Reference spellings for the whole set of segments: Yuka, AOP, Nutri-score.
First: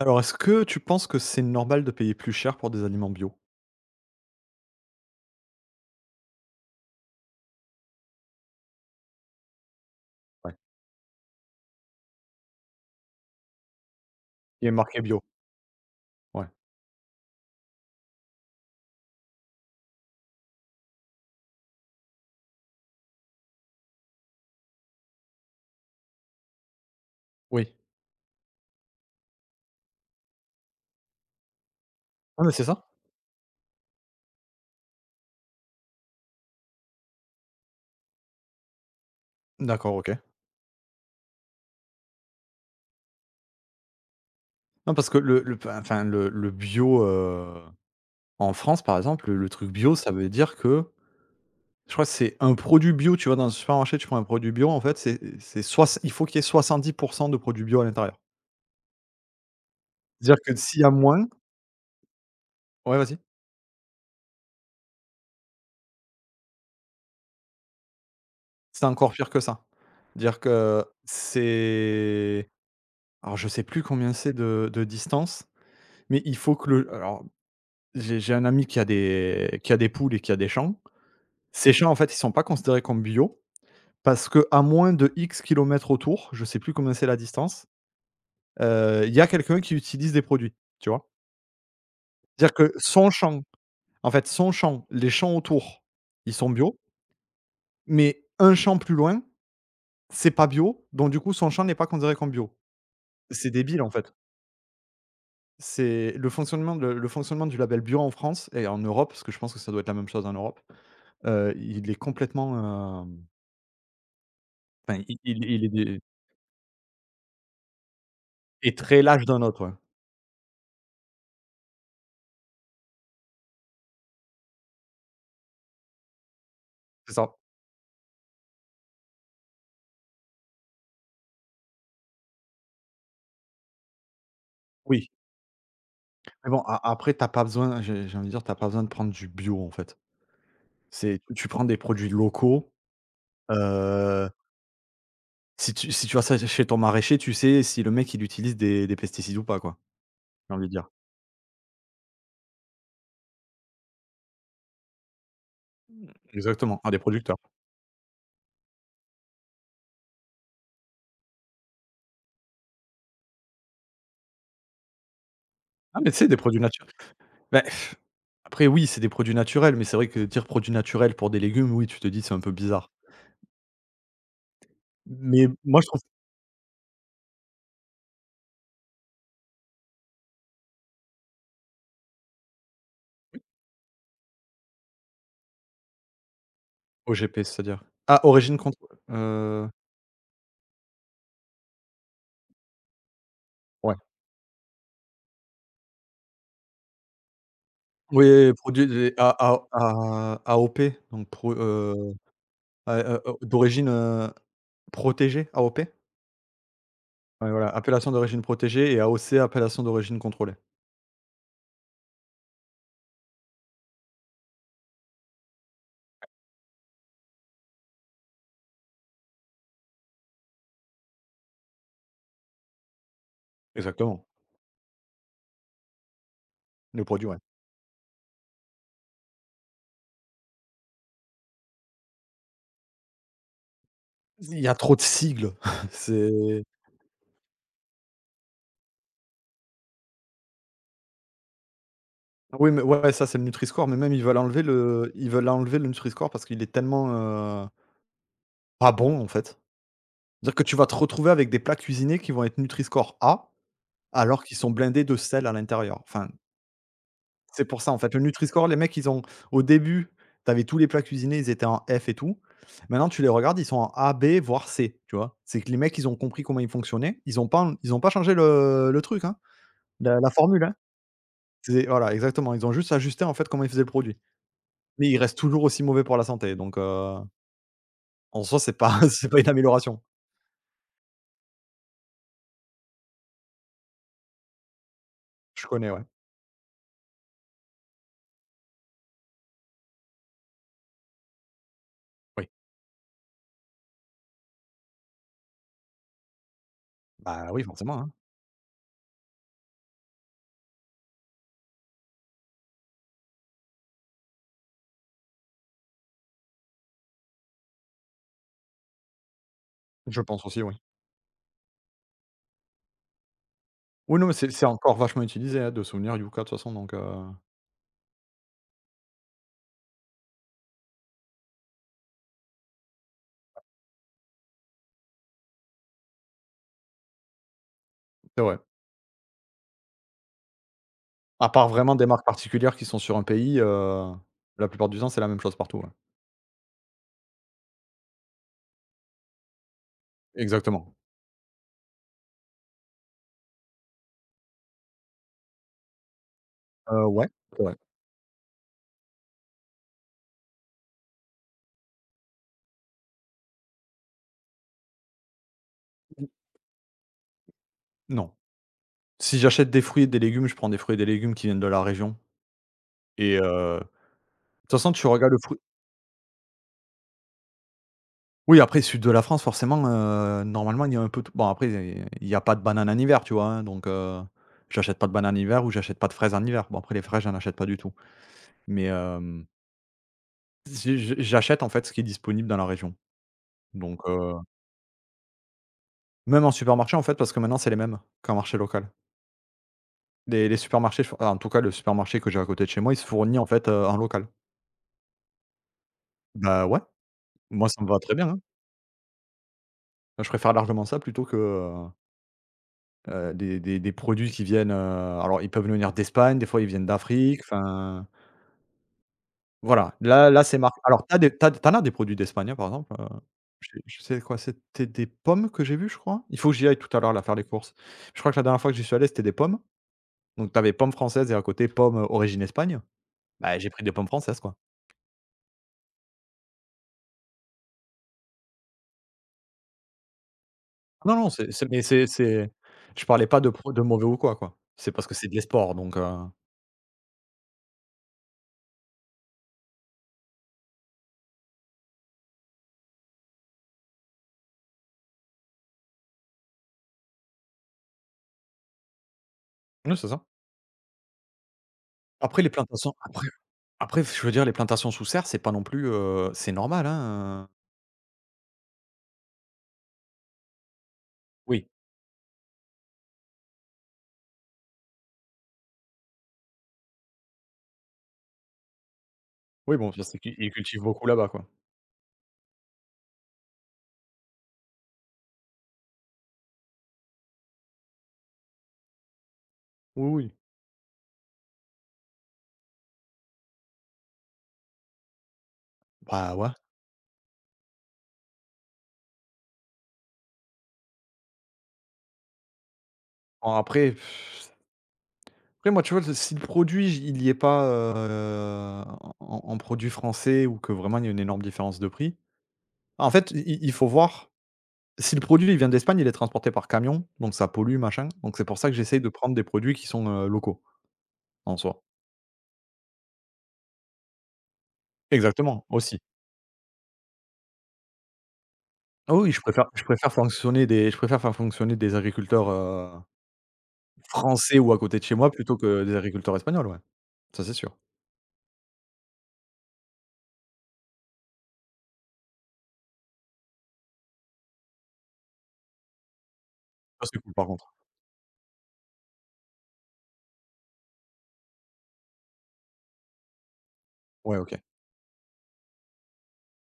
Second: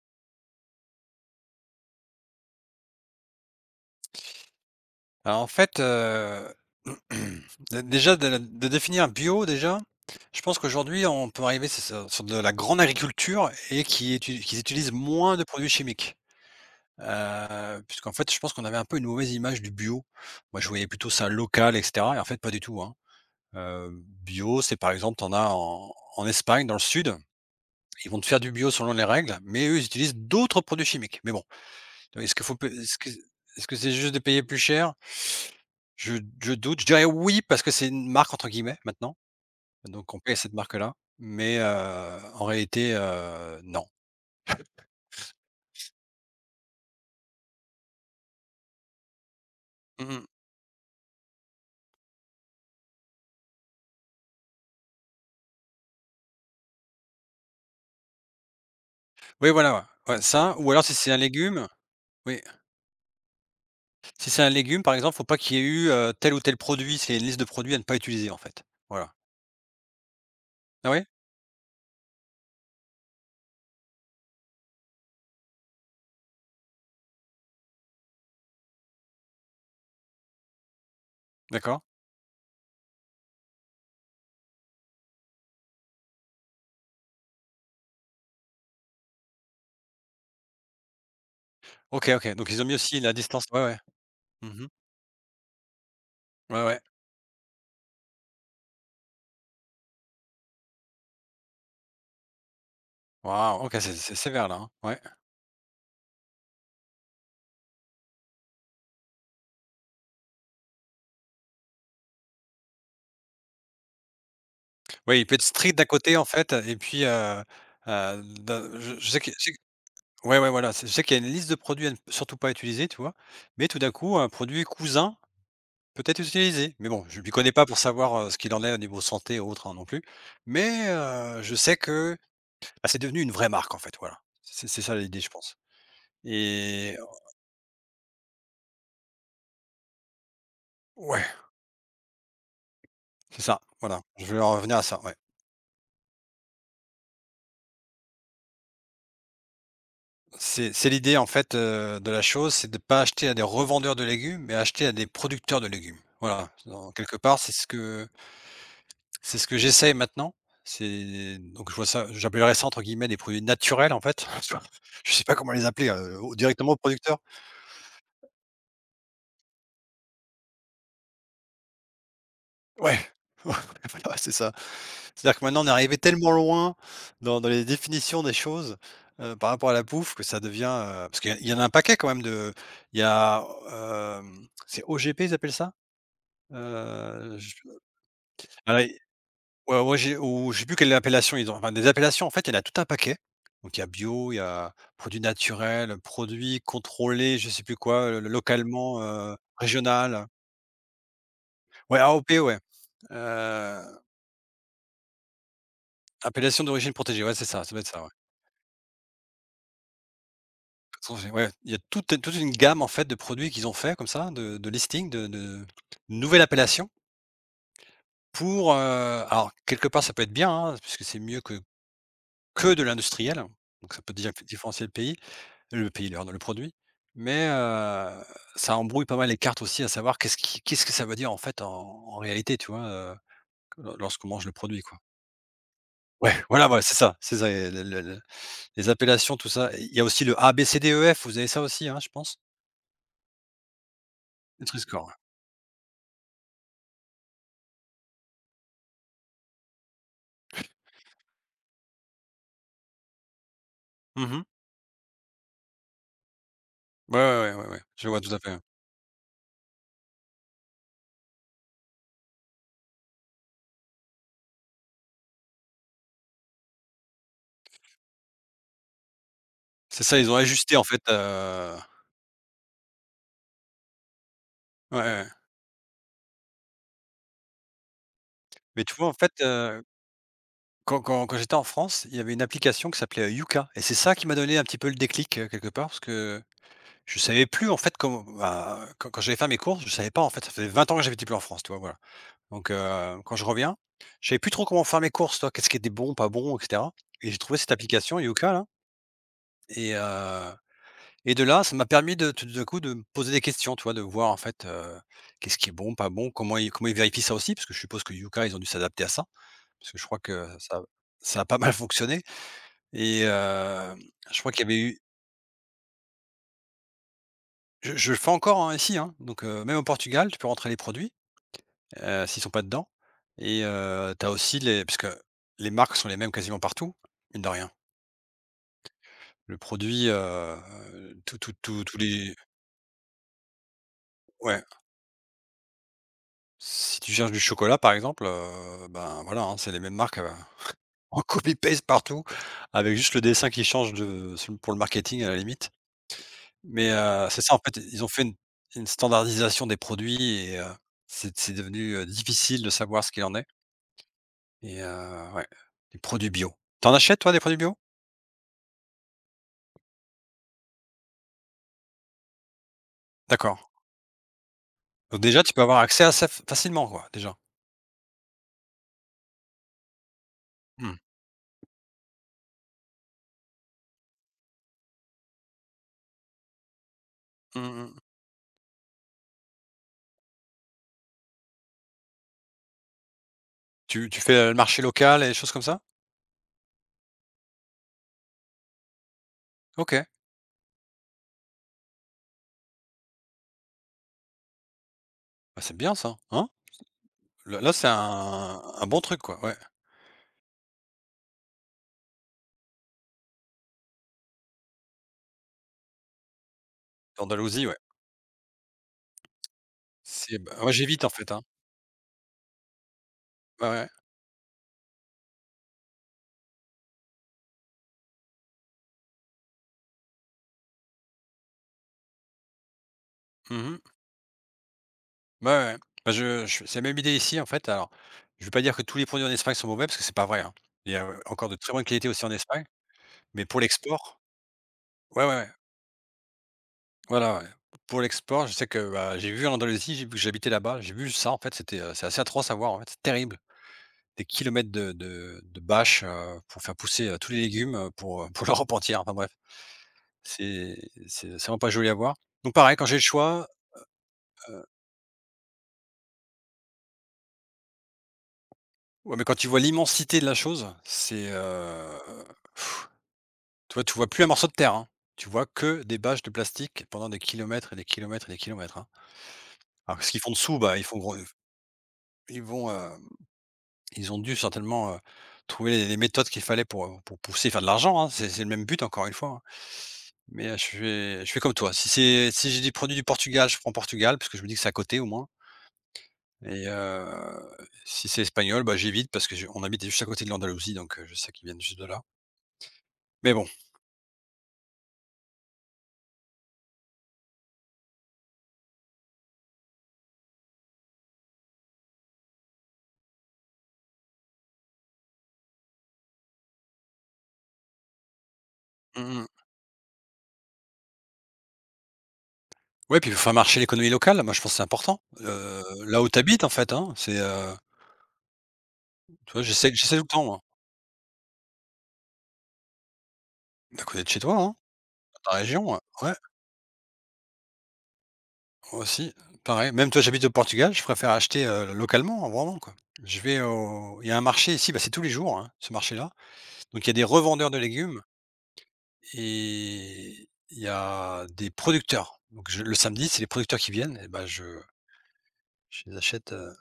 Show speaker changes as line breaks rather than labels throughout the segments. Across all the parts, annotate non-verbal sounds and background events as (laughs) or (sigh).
Alors, est-ce que tu penses que c'est normal de payer plus cher pour des aliments bio?
Alors en fait, (clears throat) dé déjà de définir bio déjà, je
Ouais.
pense qu'aujourd'hui on peut arriver c'est sur de la grande agriculture et qui étu qu'ils
Il est
utilisent
marqué bio,
moins de produits chimiques.
ouais.
Puisqu'en fait je pense qu'on avait un peu une mauvaise image du bio. Moi je voyais plutôt ça local et cetera et en fait pas du tout, hein. Heu, Bio c'est par exemple tu en as en Espagne dans le sud,
Oui.
ils vont te faire du bio selon les règles, mais eux ils utilisent d'autres produits chimiques. Mais bon, est-ce
Ah
qu'il
mais
faut
c'est
p
ça?
est-ce que c'est juste de payer plus cher? Je je doute, je dirais oui parce que c'est une «marque» entre guillemets maintenant,
D'accord, OK.
donc on paye à cette marque-là, mais en réalité, non.
Non, parce que le enfin, enfin, le bio, en France, par exemple, le truc bio,
Mmh
ça
mh.
veut dire que je crois que c'est un produit bio. Tu vas dans un supermarché, tu prends un produit bio, en fait, c'est soix il faut qu'il y ait 70% de produits bio à l'intérieur.
Oui, voilà, ouais. Ouais,
C'est-à-dire
ça,
que
ou
s'il y
alors
a
si c'est un
moins.
légume oui,
Ouais, vas-y?
si c'est un légume, par exemple, faut pas qu'il y ait eu, tel ou tel produit, c'est une liste de produits à ne pas utiliser, en fait.
C'est encore
Voilà.
pire que ça. Dire que
Ah oui?
c'est Alors, je sais plus combien c'est de distance, mais il faut que le alors J'ai un ami qui a des poules et qui a des champs. Ces
D'accord.
champs, en fait, ils sont pas considérés comme bio parce que à moins de X kilomètres autour, je sais plus combien c'est la distance, il y a quelqu'un qui utilise des produits, tu vois?
OK, OK, donc
C'est-à-dire
ils ont
que
mis aussi
son
la
champ,
distance, ouais, ouais.
en fait, son
Mmh.
champ, les champs autour, ils sont
Ouais,
bio,
ouais.
mais un champ plus loin, c'est pas bio, donc du coup, son champ n'est pas considéré comme bio. C'est
Waouh! OK,
débile, en
c'est
fait.
c'est sévère là, hein. Ouais.
C'est le fonctionnement du label bio en France et en Europe, parce que je pense que ça doit être la même chose en Europe, il est complètement, hem enfin,
Ouais, il peut être
il est
strict d'un
dé
côté, en fait, et puis, d'un
est très
je sais
lâche
que.
d'un autre, ouais.
Ouais, ouais, voilà, c'est je sais qu'il y a une liste de produits à ne surtout pas utiliser, tu vois? Mais tout d'un coup, un produit cousin peut être utilisé. Mais bon,
C'est
je ne lui
ça.
connais pas pour savoir, ce qu'il en est au niveau santé ou autre, hein, non plus. Mais, je sais que, bah, c'est devenu une vraie marque, en fait, voilà. C'est ça
Oui,
l'idée, je pense.
mais bon, a
Et
après tu as pas besoin, j'ai envie de dire, tu as pas besoin de prendre du bio, en fait. C'est,
ouais,
tu prends des produits locaux.
c'est ça, voilà, je
heu,
voulais en revenir à ça, ouais.
si tu si tu vas ça chez ton maraîcher, tu sais si le mec il utilise des pesticides ou pas, quoi, j'ai envie de
C'est
dire.
c'est l'idée, en fait, de la chose, c'est de ne pas acheter à des revendeurs de légumes, mais acheter à des producteurs de légumes. Voilà,
Exactement, à
dans
des
quelque
producteurs.
part, c'est ce que j'essaye maintenant. C'est donc je vois ça j'appellerais ça entre guillemets «des produits naturels» en fait. (laughs) Tu vois? Je sais pas comment les appeler,
Ah, mais tu sais,
au
des produits
directement au
natu
producteur.
bah, après oui, c'est des produits naturels, mais c'est vrai que dire produits naturels pour des légumes, oui, tu te dis: «C'est un peu bizarre».
Ouais, (laughs) voilà, c'est ça. C'est-à-dire que
Mais
maintenant on est
moi, je
arrivé
trouve.
tellement loin dans les définitions des choses, par rapport à la bouffe que ça devient, parce qu'il y en a un paquet quand même de il y a, c'est OGP ils appellent ça? Heu,
OGP,
je
c'est-à-dire? Ah, origine
alors
contrôlée,
ouais, ouais, j'ai ou je sais plus quelle appellation ils ont. Enfin, des appellations, en fait, il y en a tout un paquet. Donc il y a
ouais.
bio, il y a produits naturels, produits contrôlés, je sais plus quoi,
Oui, produit
localement,
des A A
régional.
A AOP, donc, pro
Ouais, AOP, ouais.
a d'origine,
Heu,
protégée, AOP?
Appellation d'origine protégée, ouais, c'est
Ouais,
ça,
voilà,
ça doit être ça,
appellation
ouais.
d'origine protégée et AOC, appellation d'origine contrôlée.
Façon, ouais, il y a toute une gamme, en fait, de produits qu'ils ont fait comme ça, de listing, de nouvelles appellations pour, alors quelque part, ça peut être bien, hein, puisque c'est mieux que de l'industriel, donc ça peut
Exactement,
déjà différencier le pays. Le pays, leur le produit,
le produit, ouais.
mais ça embrouille pas mal les cartes aussi à savoir qu'est-ce que ça veut dire en fait en réalité, tu vois, lo lorsqu'on mange le
Il y a
produit
trop
quoi.
de sigles, (laughs)
Ouais,
c'est.
voilà, voilà, c'est ça, et le les appellations tout ça. Il y a aussi le A B C D E F, vous avez ça aussi, hein, je pense?
Oui, mais ouais, ça, c'est le Nutri-Score, mais même ils veulent enlever
Nutri-Score,
le
ouais.
ils veulent enlever le Nutri-Score parce qu'il est tellement, pas bon, en fait. C'est-à-dire que tu vas te retrouver avec des plats cuisinés qui vont être Nutri-Score A, alors
Mmh.
qu'ils sont blindés de sel à l'intérieur. Enfin.
Ouais, ouais, ouais,
C'est
ouais, ouais,
pour ça, en
je
fait, le
vois tout à fait, ouais.
Nutri-Score, les mecs, ils ont, au début, tu avais tous les plats cuisinés, ils étaient en F et tout. Maintenant, tu les regardes, ils sont en A, B, voire C, tu vois? C'est que les mecs, ils ont compris comment ils fonctionnaient. Ils ont pas changé le truc, hein,
C'est
la
ça,
la
ils ont
formule, hein.
ajusté en fait,
C'est voilà, exactement, ils ont juste ajusté, en fait, comment ils faisaient le produit.
ouais, ouais,
Mais ils
ouais,
restent toujours aussi mauvais pour la santé, donc, en soi, c'est
mais tu
pas
vois
(laughs)
en
c'est
fait,
pas une amélioration.
quand j'étais en France, il y avait une application qui s'appelait, Yuka, et c'est ça qui m'a donné un petit peu le déclic,
Je
quelque part
connais,
parce
ouais.
que je savais plus en fait comment, bah, quand j'allais faire mes courses, je savais pas en fait, ça faisait 20 ans que j'habitais plus en France, tu vois? Voilà.
Oui.
Donc quand je reviens, je savais plus trop comment faire mes courses, tu vois? Qu'est-ce qui était bon, pas bon, et cetera, et j'ai
Bah,
trouvé
oui,
cette
forcément, hein.
application Yuka là, et heu et de là, ça m'a permis de tout d'un coup de me poser des questions, tu vois? De voir en fait, qu'est-ce qui est bon, pas bon, comment ils vérifient ça aussi? Parce que je suppose que Yuka, ils ont dû s'adapter à ça, parce que je crois
Je pense
que
aussi, oui.
ça a pas mal fonctionné et
Oui, non, mais
je
c'est
crois qu'il
c'est
y avait
encore
eu
vachement utilisé, hein, de souvenir Yuka, de toute façon, donc,
je le fais encore, hein, ici, hein, donc même au Portugal, tu peux rentrer les produits. S'ils sont pas dedans et tu as aussi les parce que les marques sont les mêmes quasiment partout, mine de rien.
c'est vrai.
Le produit, tout
À
tout
part
tout
vraiment
tous
des marques
les
particulières qui sont sur un pays,
ouais,
la plupart du temps, c'est la même chose partout, ouais.
si tu cherches du chocolat par exemple, ben, voilà, hein, c'est les mêmes marques,
Exactement.
(laughs) en copy paste partout avec juste le dessin qui change de pour le marketing à la limite. Mais
Heu, ouais,
c'est ça en
c'est vrai.
fait, ils ont fait une standardisation des produits et c'est devenu, difficile de savoir ce qu'il en est, et ouais, des produits bio. T'en achètes, toi, des produits bio?
Non. Si j'achète des fruits et des légumes, je prends des fruits et des légumes qui viennent de la région et,
D'accord.
de toute façon, tu
Donc
regardes le
déjà, tu
fruit.
peux avoir accès à ça f facilement, quoi, déjà.
Oui, après sud de la France, forcément, normalement, il y
Mmh.
a un peu tout bon. Après, il y a pas de bananes en hiver, tu vois? Hein, donc, j'achète pas de bananes en hiver ou j'achète pas de fraises en hiver. Bon, après les fraises, j'en achète pas
Mmh
du tout,
mh.
mais si je j'achète, en fait, ce qui est disponible dans la région, donc,
Tu fais, le marché local et des choses comme ça?
même en supermarché, en fait, parce que maintenant, c'est les mêmes qu'en marché local.
OK.
Les supermarchés fo En tout cas, le supermarché que j'ai à côté de chez moi, il se fournit en fait, en local.
Bah, c'est bien ça, hein?
Bah, ouais,
Là
moi
là,
ça me
c'est
va très bien, hein.
un bon truc, quoi, ouais.
Je préfère largement ça plutôt que, des produits qui viennent, alors ils peuvent venir d'Espagne, des fois ils viennent d'Afrique,
L'Andalousie, ouais.
enfin, voilà. Là
C'est
là,
bah,
c'est
moi,
marqué.
j'évite,
Alors
en
t'as as
fait,
des
hein.
tu as as des produits d'Espagne, hein, par exemple,
Ouais,
je
ouais.
je sais quoi? C'était des pommes que j'ai vues, je crois? Il faut que j'y aille tout à l'heure là faire les courses. Je crois que la dernière fois que j'y suis allé, c'était des pommes, donc t'avais pommes françaises et à côté pommes, origine Espagne.
Mmh
Bah, j'ai
mh.
pris des pommes françaises, quoi.
Ouais, ouais. Ouais. Bah, je c'est la même idée ici, en fait. Alors, je ne veux pas dire que tous les produits en Espagne sont mauvais parce que c'est pas vrai, hein. Il y a,
Non, non,
encore de
c'est
très
mais
bonnes qualités aussi en
c'est
Espagne,
je parlais pas
mais pour
de mauvais ou
l'export,
quoi, quoi. C'est parce que
ouais,
c'est
ouais,
de
ouais.
l'esport donc.
Voilà, ouais. Pour l'export, je sais que, bah, j'ai vu en Andalousie, j'ai vu que j'habitais là-bas, j'ai vu ça, en fait, c'était, c'est assez atroce à voir, en fait, c'est terrible. Des kilomètres de bâches, pour faire pousser, tous les légumes, pour, (laughs) pour leur robe entière. Enfin bref,
Oui, c'est ça.
c'est c'est vraiment pas joli à voir.
Après les
Donc pareil, quand
plantations
j'ai le
après
choix,
après Je veux dire, les plantations sous serre, c'est pas non plus, c'est normal, hein.
ouais, mais quand tu vois l'immensité de la chose, c'est,
Oui,
tu vois plus un morceau de terre, hein. Tu vois que des bâches de plastique pendant des kilomètres et des kilomètres et des kilomètres, hein.
oui, bon,
Alors
je
que ce
c'est
qu'ils font
ils
dessous, bah,
cultivent
ils font
beaucoup
gros,
là-bas, quoi.
ils vont, ils ont dû certainement, trouver les méthodes qu'il fallait pour, pour pousser, faire de l'argent, hein. C'est le même but encore une fois, hein.
Oui, oui.
Mais je fais comme toi. Si j'ai des produits du Portugal, je prends Portugal parce que je me dis que c'est à côté au moins,
Bah, ouais.
et si c'est espagnol, bah, j'évite parce que je on habite juste à côté de l'Andalousie, donc je sais qu'ils viennent juste de là. Mais bon,
Bon après pff, après moi, tu vois, si le produit, j il n'y est pas, en produit français ou que vraiment il y a une énorme différence de prix, en fait, i il faut voir. Si le produit il vient d'Espagne, il est transporté par camion, donc ça pollue, machin, donc c'est pour ça que j'essaye de
mmh.
prendre des produits qui sont, locaux, en soi.
Ouais, puis il faut faire marcher l'économie locale. Moi, je pense que c'est important,
Exactement, aussi.
là où t'habites en fait, hein. C'est,
Ah oui,
tu
je
vois,
préfère
j'essaie
je
j'essaie tout le
préfère
temps, moi.
fonctionner des je préfère faire fonctionner des agriculteurs,
À côté de chez toi, hein,
français ou à côté de chez
dans
moi
ta
plutôt
région,
que des
ouais,
agriculteurs espagnols, ouais. Ça, c'est sûr.
moi aussi, pareil. Même toi, j'habite au Portugal, je préfère acheter, localement, hein, vraiment, quoi. Je vais au il y a un marché ici, bah, c'est tous les jours, hein, ce marché-là. Donc il y a des
Ça, c'est cool par
revendeurs de
contre.
légumes. Et il y a des producteurs. Donc je le samedi, c'est les producteurs qui viennent, et ben
Ouais,
je
OK.
je les achète,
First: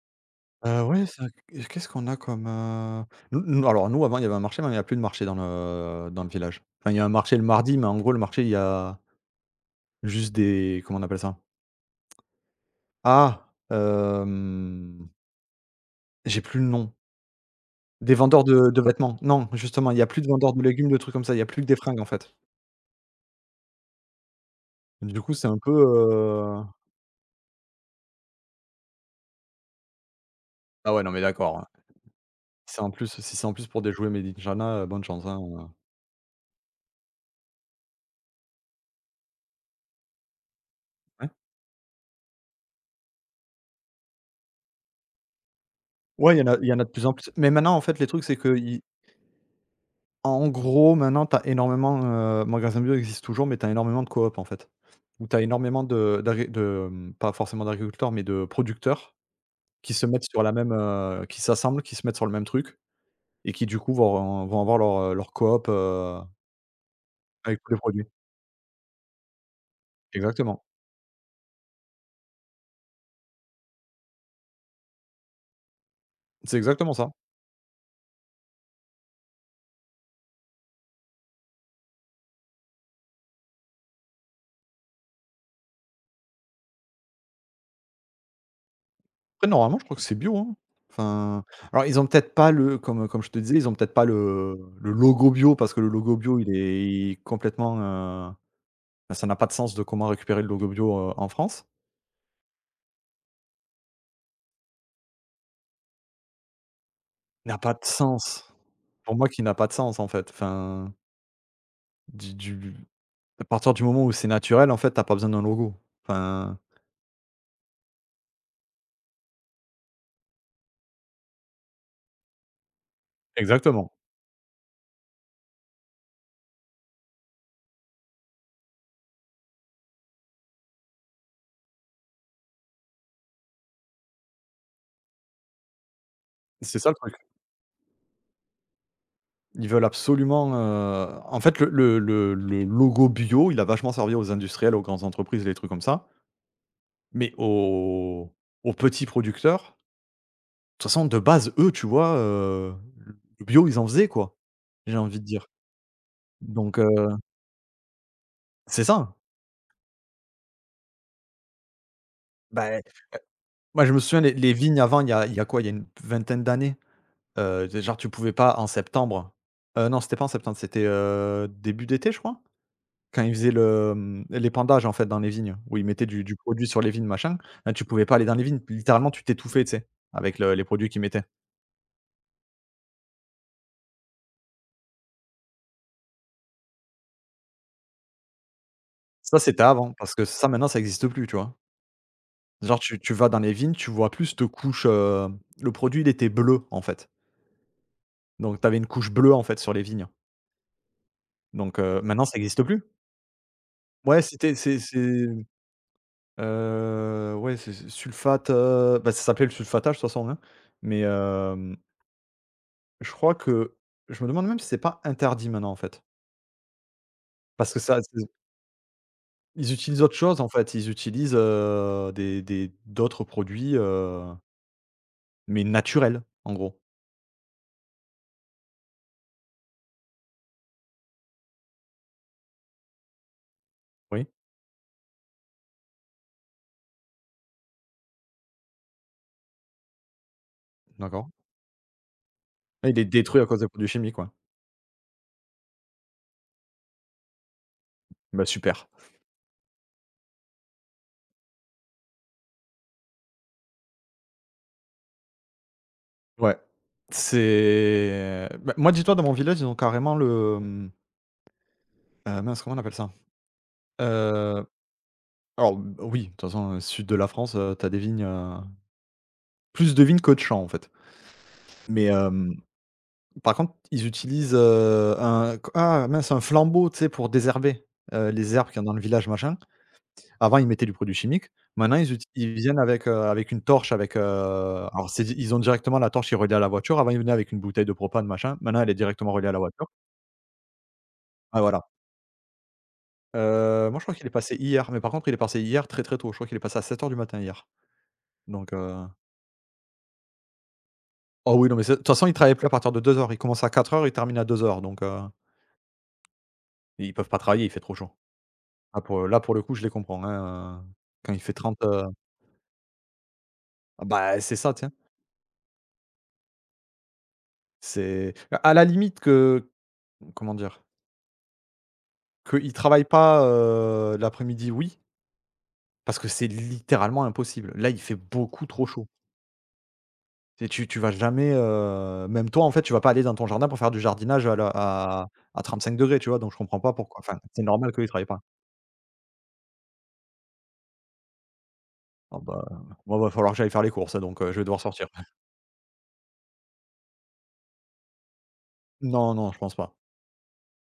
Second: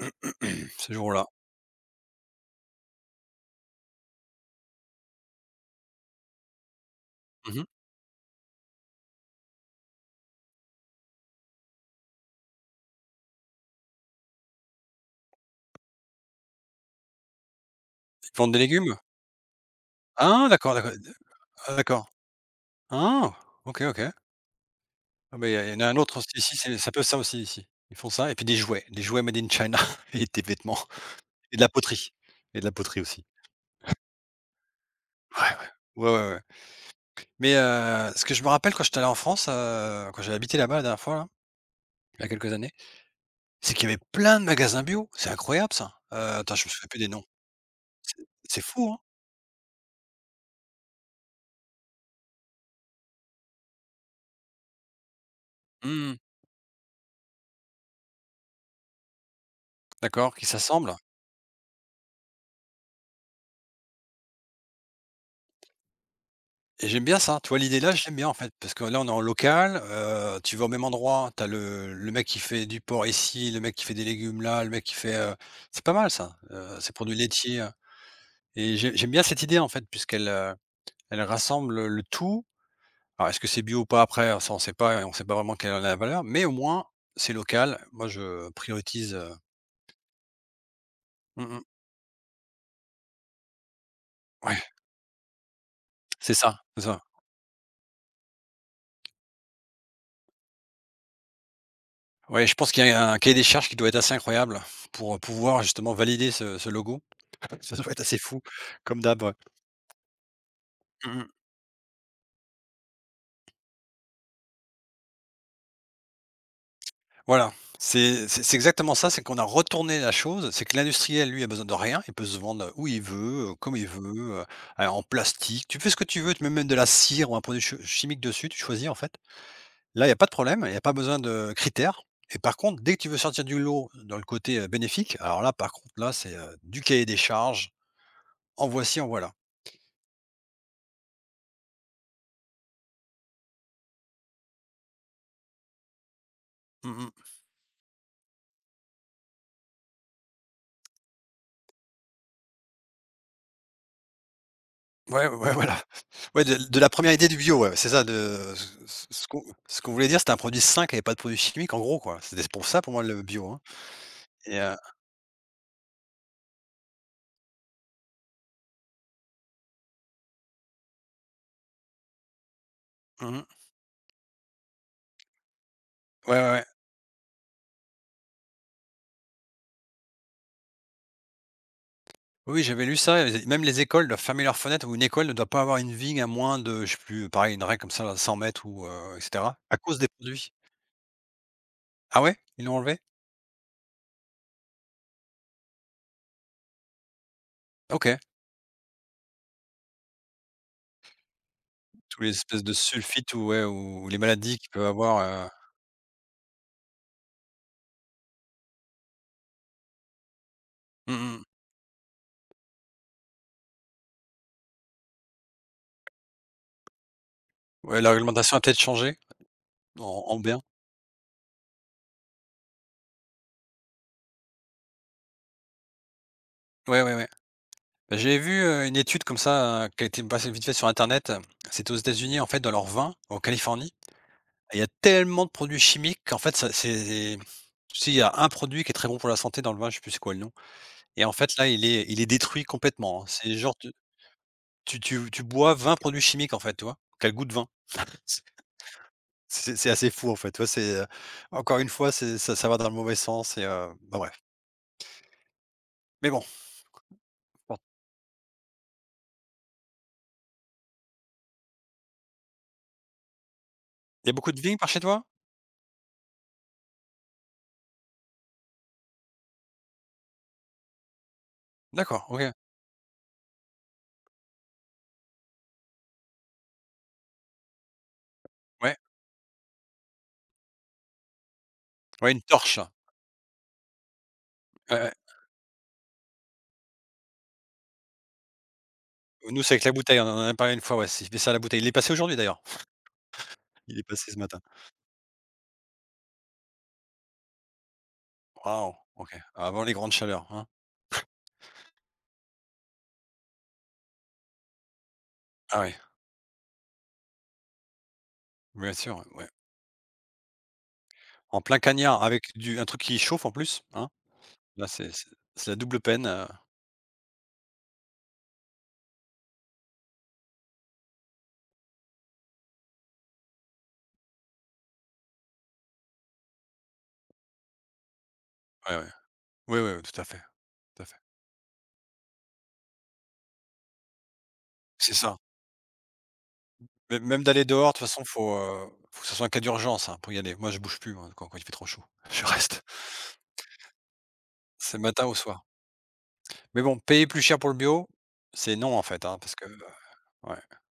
(clears throat)
Heu,
ce
ouais, ça,
jour-là.
qu'est-ce qu'on a comme, nous avant il y avait un marché, mais il n'y a plus de marché dans le village. Enfin il y a un marché le
Mmh.
mardi, mais en gros le marché il y a juste des, comment on appelle ça? Ah, hem j'ai plus le nom. Des
Ils
vendeurs
vendent des
de
légumes?
vêtements. Non, justement, il y a plus de
Ah
vendeurs de
d'accord,
légumes,
d'accord,
de trucs comme ça, il y a plus que
ah
des fringues, en
d'accord.
fait.
Ah! OK, OK.
Du coup,
Ah
c'est
beh,
un peu,
il y en a un autre aussi ici, c'est un peu ça aussi ici. Ils font ça et puis des jouets made in China (laughs) et des vêtements
ah ouais, non, mais
et de
d'accord,
la poterie et de la
c'est en
poterie
plus,
aussi.
si c'est en plus pour des jouets made in China, bonne chance, hein,
Ouais, ouais. Ouais, ouais, ouais. Mais ce que je me rappelle quand j'étais allé en France, quand j'ai habité là-bas la dernière fois là,
ouais.
il y a quelques années, c'est qu'il y avait plein de magasins bio, c'est incroyable ça.
Ouais, il y en
Attends,
a
je
il
me
y en a
souviens
de
plus
plus
des
en
noms.
plus. Mais maintenant, en fait, les trucs, c'est
C'est
qu'ils
fou, hein?
en gros, maintenant, t'as énormément, magasins bio existent toujours, mais t'as énormément de coop, en fait. Où t'as énormément
Mmh.
de d'agri de, mmh, pas forcément d'agriculteurs, mais de producteurs qui se mettent
D'accord,
sur
qui
la même,
s'assemblent?
qui s'assemblent, qui se mettent sur le même truc. Et qui du coup vont avoir leur coop,
Et j'aime bien ça, tu vois
avec tous les
l'idée là,
produits.
je l'aime bien en fait, parce que là on est en local, tu
Exactement,
vas au même endroit, t'as le mec qui fait du porc ici, le mec qui fait des légumes là, le mec qui fait. C'est pas mal ça,
c'est
ces
exactement ça.
produits laitiers. Et j'aime bien cette idée en fait puisqu'elle elle rassemble le tout. Alors est-ce que c'est bio ou pas après, ça on sait pas et on sait pas vraiment quelle est la valeur, mais au moins c'est local. Moi je priorise, heu.
Après normalement je crois que c'est bio, hein. Enfin,
Mmh mh.
alors ils ont peut-être pas le, comme je te disais, ils ont peut-être pas le
Ouais,
le logo bio parce que le logo
c'est
bio il
ça.
est complètement, bah, ça n'a pas de sens de comment récupérer le logo bio, en France.
Ouais, je pense qu'il y a un cahier des charges qui doit être assez incroyable pour, pouvoir justement valider ce logo.
N'a
(laughs)
pas
Ça
de
doit être assez fou
sens.
comme
Pour
d'hab,
moi
ouais.
qui n'a pas de sens en fait, enfin,
Mmh.
du à partir du moment où c'est naturel en fait, t'as pas besoin d'un logo. Enfin
Voilà, c'est exactement ça, c'est qu'on a retourné la chose, c'est que l'industriel, lui, a besoin de rien, il peut se vendre où il veut, comme il
exactement,
veut, a en plastique, tu fais ce que tu veux, tu mets même de la cire ou un produit che chimique dessus, tu choisis en fait. Là, il y a pas de problème, il y a pas besoin de critères et par contre, dès que tu veux sortir du lot dans le côté, bénéfique, alors là, par contre, là, c'est
c'est
du
ça le
cahier
truc.
des charges, en voici, en voilà.
Ils veulent absolument, en fait, le logo bio, il a vachement servi aux industriels, aux grandes entreprises, les trucs comme ça,
Mmh mh.
mais aux petits producteurs, de toute façon, de base, eux, tu vois, le bio, ils en faisaient, quoi, j'ai envie de
Ouais, ouais,
dire,
ouais, voilà. Ouais, de
donc,
de la première idée du bio, ouais, c'est ça, de ce
c'est
ce
ça.
ce qu'on ce qu'on voulait dire, c'était un produit sain qui avait pas de produits chimiques en gros, quoi. C'était pour
Ben,
ça pour moi le bio, hein,
moi, je me souviens les
et.
vignes avant, il y a quoi? Il y a une vingtaine d'années, tu genre, tu pouvais pas en septembre, non, c'était pas en septembre, c'était, début d'été, je crois? Quand
Mmh
ils faisaient
mh.
l'épandage, en fait, dans les vignes, où ils mettaient du
Ouais,
du
ouais, ouais.
produit sur les vignes, machin, là, tu pouvais pas aller dans les vignes. Littéralement, tu t'étouffais, tu sais, avec le les produits qu'ils mettaient.
Oui, j'avais lu ça et même les écoles doivent fermer leurs fenêtres ou une école ne doit pas avoir une vigne à moins de je sais plus, pareil, une règle comme ça, 100 mètres ou et
Ça,
cetera,
c'était
à
avant,
cause des
parce que ça,
produits.
maintenant, ça n'existe plus, tu vois?
Ah ouais? Ils
Genre,
l'ont
tu
enlevé?
tu vas dans les vignes, tu vois plus cette couche, le produit, il était bleu, en fait,
OK.
donc tu avais une couche bleue, en fait, sur les vignes, donc,
Tous
maintenant,
les
ça n'existe
espèces de
plus.
sulfites ou ouais, ou les
Ouais, c'était
maladies qu'ils peuvent
c'est,
avoir,
mmh,
heu.
ouais, c'est sulfate, bah, ça s'appelait le sulfatage, de toute façon, hein, mais
Mmh mh.
je crois que je me demande même si c'est pas interdit maintenant, en fait. Parce que ça
Ouais, la
c'est
réglementation a peut-être changé
ils utilisent autre
en
chose
en
en
bien.
fait, ils utilisent, des d'autres produits, mais naturels, en gros.
Ouais, ouais, ouais. Bah, j'ai vu, une étude comme ça, qui a été passée vite fait sur internet. C'était aux États-Unis, en fait, dans leur vin, en Californie.
Oui.
Et il y a tellement de produits chimiques qu'en fait, ça c'est, tu sais, il y a un produit qui est très bon pour la santé dans le vin, je sais plus c'est quoi le nom. Et
D'accord.
en fait, là, il est détruit
Là, il est
complètement, hein.
détruit à
C'est
cause des
genre
produits
tu
chimiques, quoi.
tu bois 20 produits chimiques, en fait, tu vois? Qui a le goût de vin. C'est
Bah, super.
c'est assez fou, en fait, tu vois? C'est, encore une fois, c'est ça, ça va dans le mauvais sens et bah, bref. Mais bon,
Ouais.
bon.
C'est bah, moi, dis-toi dans mon village, ils ont carrément le, mince, comment on appelle ça?
Il y a beaucoup de
Heu,
vignes par chez toi?
alors oui, de toute façon, sud de la France, tu des vignes, plus de vignes que de champs, en fait. Mais
D'accord, OK.
hem Par contre, ils utilisent, un q ah mince, un flambeau, tu sais, pour désherber, les herbes qu'il y a dans
Ouais.
le village, machin. Avant, ils mettaient du produit chimique. Maintenant, ils uti
Ouais, une
ils viennent
torche.
avec, avec une torche, avec,
Ouais,
alors
ouais.
c'est ils ont directement la torche qui est reliée à la voiture. Avant, ils venaient avec une bouteille de propane, machin. Maintenant, elle est directement reliée à la
Nous, c'est avec
voiture.
la bouteille, on en a parlé une fois, ouais, c'était ça la
Ouais, voilà.
bouteille. Il est passé aujourd'hui d'ailleurs.
Moi,
Il
je
est
crois qu'il est
passé ce
passé
matin.
hier, mais par contre, il est passé hier très, très tôt. Je crois qu'il est passé à 7 heures du matin hier, donc,
Waouh, OK. Avant les grandes chaleurs, hein.
oh oui, non, mais c'est de toute façon, ils ne travaillaient plus à partir de 2 heures. Ils commencent à 4 heures, ils terminent à 2 heures, donc,
Ah oui,
ils peuvent pas travailler, il fait trop chaud.
bien
Ah
sûr,
pour, là,
ouais.
pour le coup, je les comprends, hein, quand il fait
En plein
30,
cagnard avec du un truc qui chauffe en plus,
ah
hein.
bah, c'est ça,
Là,
tiens.
c'est c'est la double peine,
C'est à la limite que, comment dire? Qu'ils travaillent pas, l'après-midi, oui, parce que c'est littéralement impossible. Là, il fait beaucoup trop
ouais,
chaud.
ouais. Oui, oui, oui, tout à fait,
Tu
tout à
vas
fait.
jamais, même toi, en fait, tu vas pas aller dans ton jardin pour faire du jardinage à la
C'est ça.
à 35°, tu vois? Donc je comprends pas pourquoi,
Mê
enfin,
Même
c'est
d'aller
normal
dehors, de
qu'ils
toute façon,
travaillent pas.
faut, faut que ce soit un cas d'urgence, hein, pour y aller. Moi, je bouge plus, moi, quand il fait trop chaud. (laughs)
Ah
Je
bah,
reste.
moi, va falloir que j'aille faire les courses, donc, je vais devoir
C'est
sortir.
matin ou
(laughs)
soir. Mais bon, payer plus cher pour le bio, c'est non, en fait,
Non,
hein,
non,
parce
je
que,
pense pas.
ouais.